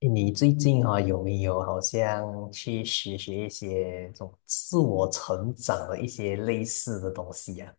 你最近啊，有没有好像去学学一些这种自我成长的一些类似的东西呀？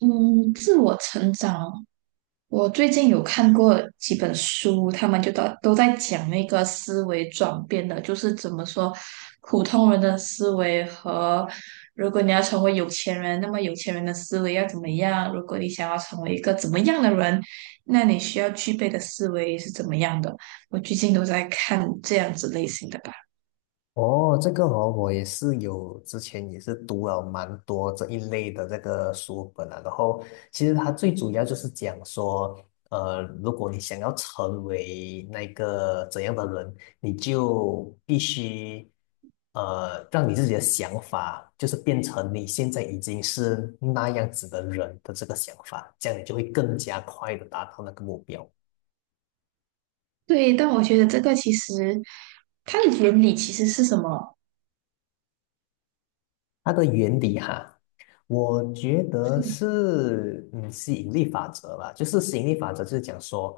嗯，自我成长，我最近有看过几本书，他们就都在讲那个思维转变的，就是怎么说普通人的思维和如果你要成为有钱人，那么有钱人的思维要怎么样？如果你想要成为一个怎么样的人，那你需要具备的思维是怎么样的？我最近都在看这样子类型的吧。哦，这个哦，我也是有之前也是读了蛮多这一类的这个书本啊。然后其实它最主要就是讲说，如果你想要成为那个怎样的人，你就必须让你自己的想法，就是变成你现在已经是那样子的人的这个想法，这样你就会更加快的达到那个目标。对，但我觉得这个其实它的原理其实是什么？它的原理哈。我觉得是吸引力法则吧，就是吸引力法则就是讲说，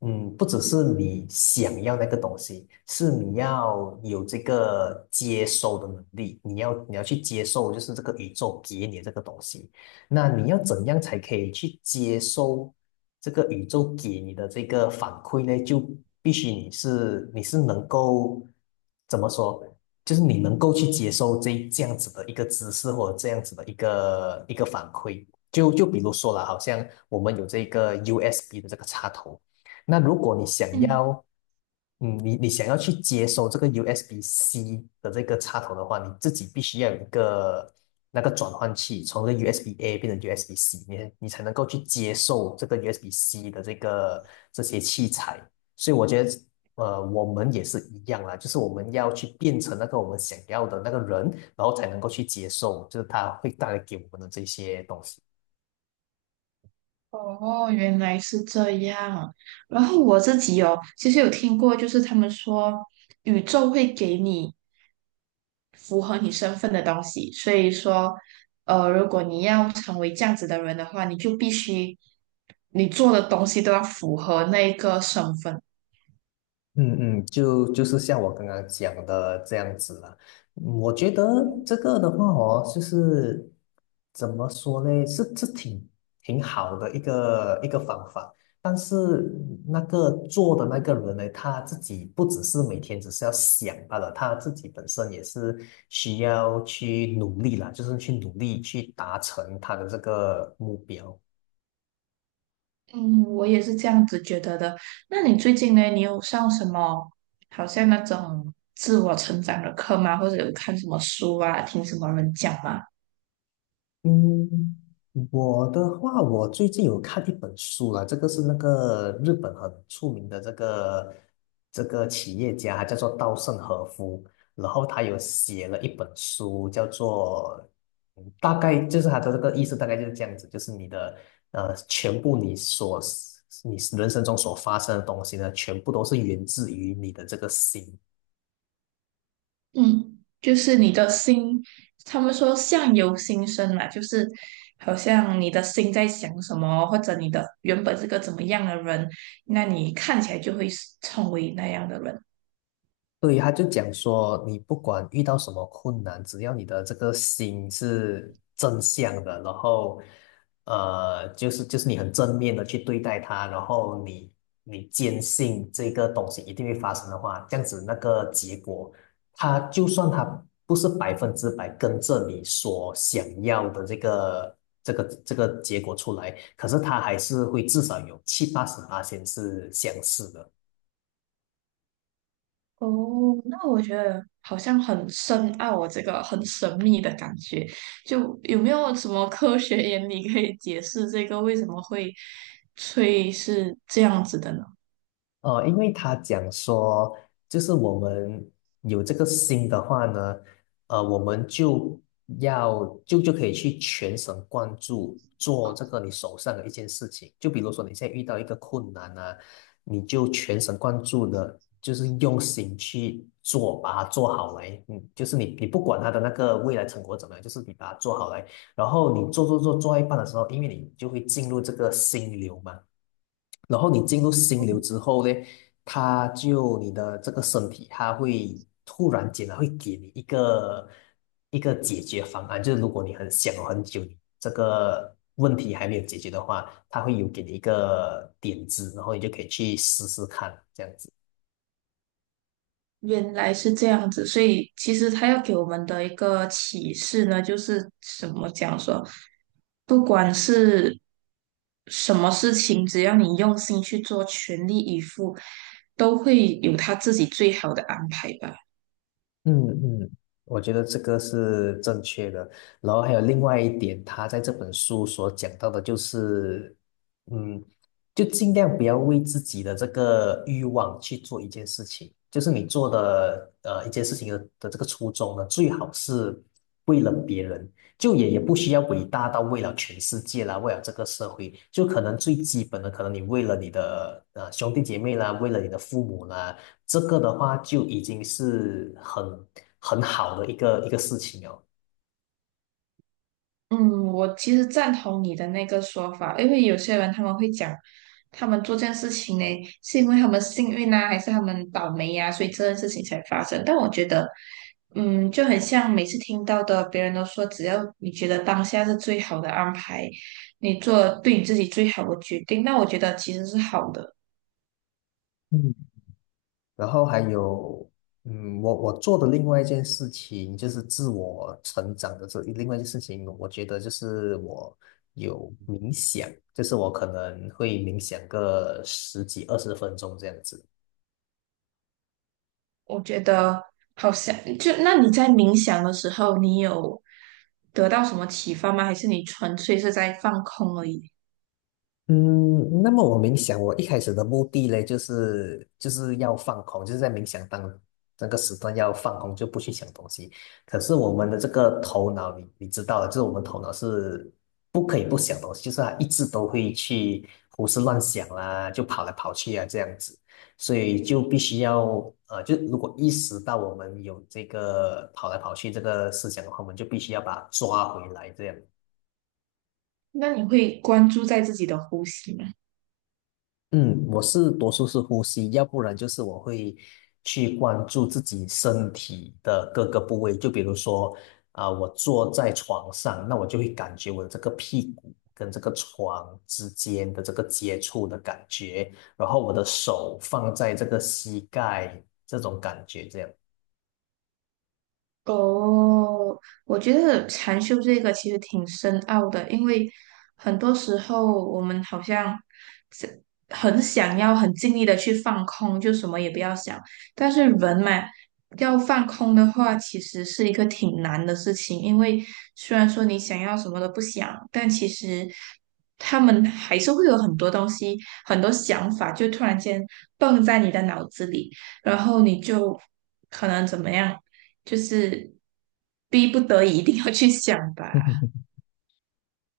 不只是你想要那个东西，是你要有这个接收的能力，你要去接受，就是这个宇宙给你这个东西，那你要怎样才可以去接收这个宇宙给你的这个反馈呢？就必须你是能够怎么说？就是你能够去接受这样子的一个姿势，或者这样子的一个反馈。就比如说了，好像我们有这个 USB 的这个插头，那如果你想嗯。要，你想要去接收这个 USB-C 的这个插头的话，你自己必须要有一个那个转换器，从这个 USB-A 变成 USB-C，你才能够去接受这个 USB-C 的这个这些器材。所以我觉得我们也是一样啦，就是我们要去变成那个我们想要的那个人，然后才能够去接受，就是他会带来给我们的这些东西。哦，原来是这样。然后我自己哦，其实有听过，就是他们说宇宙会给你符合你身份的东西，所以说，如果你要成为这样子的人的话，你就必须你做的东西都要符合那个身份。嗯嗯，就是像我刚刚讲的这样子了。嗯我觉得这个的话哦，就是怎么说呢，是挺好的一个方法。但是那个做的那个人呢，他自己不只是每天只是要想罢了，他自己本身也是需要去努力啦，就是去努力去达成他的这个目标。嗯，我也是这样子觉得的。那你最近呢，你有上什么好像那种自我成长的课吗？或者有看什么书啊，听什么人讲吗？嗯，我的话，我最近有看一本书了，这个是那个日本很出名的这个企业家，他叫做稻盛和夫，然后他有写了一本书，叫做大概就是他的这个意思，大概就是这样子，就是你的全部你人生中所发生的东西呢，全部都是源自于你的这个心。嗯，就是你的心，他们说相由心生嘛，就是好像你的心在想什么，或者你的原本是个怎么样的人，那你看起来就会是成为那样的人。对，他就讲说，你不管遇到什么困难，只要你的这个心是正向的，然后，就是你很正面的去对待它，然后你坚信这个东西一定会发生的话，这样子那个结果，它就算它不是100%跟着你所想要的这个结果出来，可是它还是会至少有七八十八千是相似的。哦，那我觉得好像很深奥哦，这个很神秘的感觉。就有没有什么科学 原理可以解释这个为什么会吹是这样子的呢？因为他讲说，就是我们有这个心的话呢，我们就要就就可以去全神贯注做这个你手上的一件事情。就比如说你现在遇到一个困难啊，你就全神贯注的，就是用心去做，把它做好来。嗯，就是你不管他的那个未来成果怎么样，就是你把它做好来。然后你做到一半的时候，因为你就会进入这个心流嘛。然后你进入心流之后呢，他就你的这个身体，突然间它会给你一个解决方案，就是如果你很想了很久，你这个问题还没有解决的话，它会有给你一个点子，然后你就可以去试试看，这样子。原来是这样子，所以其实他要给我们的一个启示呢，就是怎么讲说，不管是什么事情，只要你用心去做，全力以赴，都会有他自己最好的安排吧。嗯嗯，我觉得这个是正确的。然后还有另外一点，他在这本书所讲到的就是，嗯，就尽量不要为自己的这个欲望去做一件事情。就是你做的一件事情的这个初衷呢，最好是为了别人，就也不需要伟大到为了全世界啦，为了这个社会，就可能最基本的，可能你为了你的兄弟姐妹啦，为了你的父母啦。这个的话就已经是很好的一个事情了。嗯，我其实赞同你的那个说法，因为有些人他们会讲，他们做这件事情呢，是因为他们幸运啊，还是他们倒霉呀、所以这件事情才发生。但我觉得，嗯，就很像每次听到的，别人都说，只要你觉得当下是最好的安排，你做对你自己最好的决定，那我觉得其实是好的。嗯，然后还有，我做的另外一件事情就是自我成长的这另外一件事情，我觉得就是我有冥想，就是我可能会冥想个十几二十分钟这样子。我觉得好像就那你在冥想的时候，你有得到什么启发吗？还是你纯粹是在放空而已？嗯，那么我冥想，我一开始的目的呢，就是要放空，就是在冥想当那个时段要放空，就不去想东西。可是我们的这个头脑，你知道的，就是我们头脑是不可以不想东西，就是它一直都会去胡思乱想啦，就跑来跑去啊这样子，所以就必须要就如果意识到我们有这个跑来跑去这个思想的话，我们就必须要把它抓回来这样。那你会关注在自己的呼吸吗？嗯，我是多数是呼吸，要不然就是我会去关注自己身体的各个部位，就比如说啊、我坐在床上，那我就会感觉我这个屁股跟这个床之间的这个接触的感觉，然后我的手放在这个膝盖这种感觉，这样。哦，我觉得禅修这个其实挺深奥的，因为很多时候我们好像是很想要很尽力的去放空，就什么也不要想。但是人嘛，要放空的话，其实是一个挺难的事情，因为虽然说你想要什么都不想，但其实他们还是会有很多东西、很多想法，就突然间蹦在你的脑子里。然后你就可能怎么样？就是逼不得已一定要去想吧。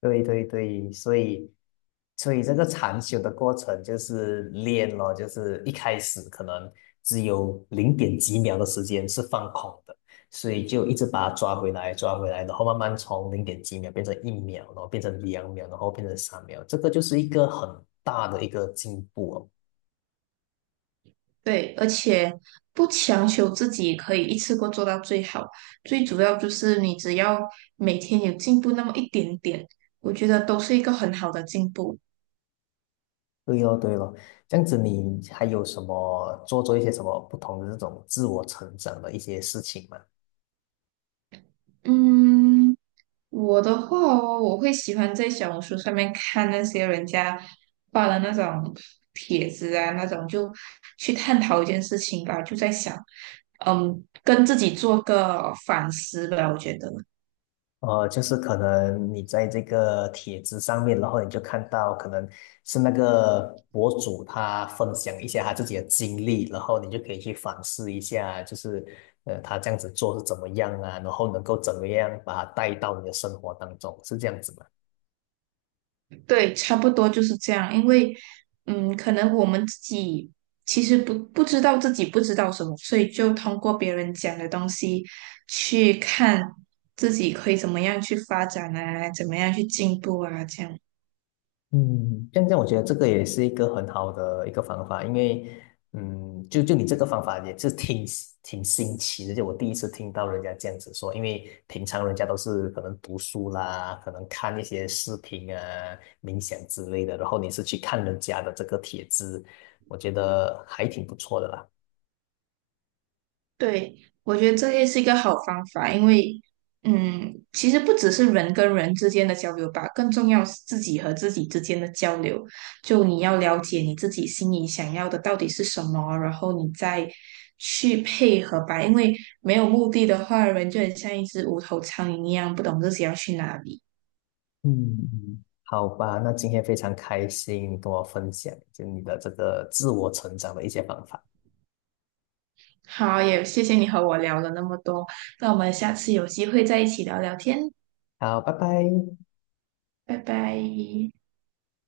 对对对，所以这个禅修的过程就是练咯，就是一开始可能只有零点几秒的时间是放空的，所以就一直把它抓回来，抓回来，然后慢慢从零点几秒变成1秒，然后变成2秒，然后变成3秒，这个就是一个很大的一个进步哦。对，而且不强求自己可以一次过做到最好，最主要就是你只要每天有进步那么一点点，我觉得都是一个很好的进步。对哦，对哦，这样子你还有什么做一些什么不同的这种自我成长的一些事情吗？嗯，我的话哦，我会喜欢在小红书上面看那些人家发的那种帖子啊，那种就去探讨一件事情吧，就在想，嗯，跟自己做个反思吧，我觉得。就是可能你在这个帖子上面，然后你就看到可能是那个博主他分享一些他自己的经历，然后你就可以去反思一下，就是他这样子做是怎么样啊，然后能够怎么样把它带到你的生活当中，是这样子吗？对，差不多就是这样。因为，嗯，可能我们自己其实不知道自己不知道什么，所以就通过别人讲的东西去看自己可以怎么样去发展啊，怎么样去进步啊，这样。嗯，这样我觉得这个也是一个很好的一个方法，因为，就你这个方法也是挺新奇的，就我第一次听到人家这样子说，因为平常人家都是可能读书啦，可能看一些视频啊、冥想之类的，然后你是去看人家的这个帖子，我觉得还挺不错的啦。对，我觉得这也是一个好方法，因为，嗯，其实不只是人跟人之间的交流吧，更重要是自己和自己之间的交流。就你要了解你自己心里想要的到底是什么，然后你再去配合吧。因为没有目的的话，人就很像一只无头苍蝇一样，不懂自己要去哪里。嗯，好吧，那今天非常开心，跟我分享就你的这个自我成长的一些方法。好，也谢谢你和我聊了那么多，那我们下次有机会再一起聊聊天，好，拜拜。拜拜。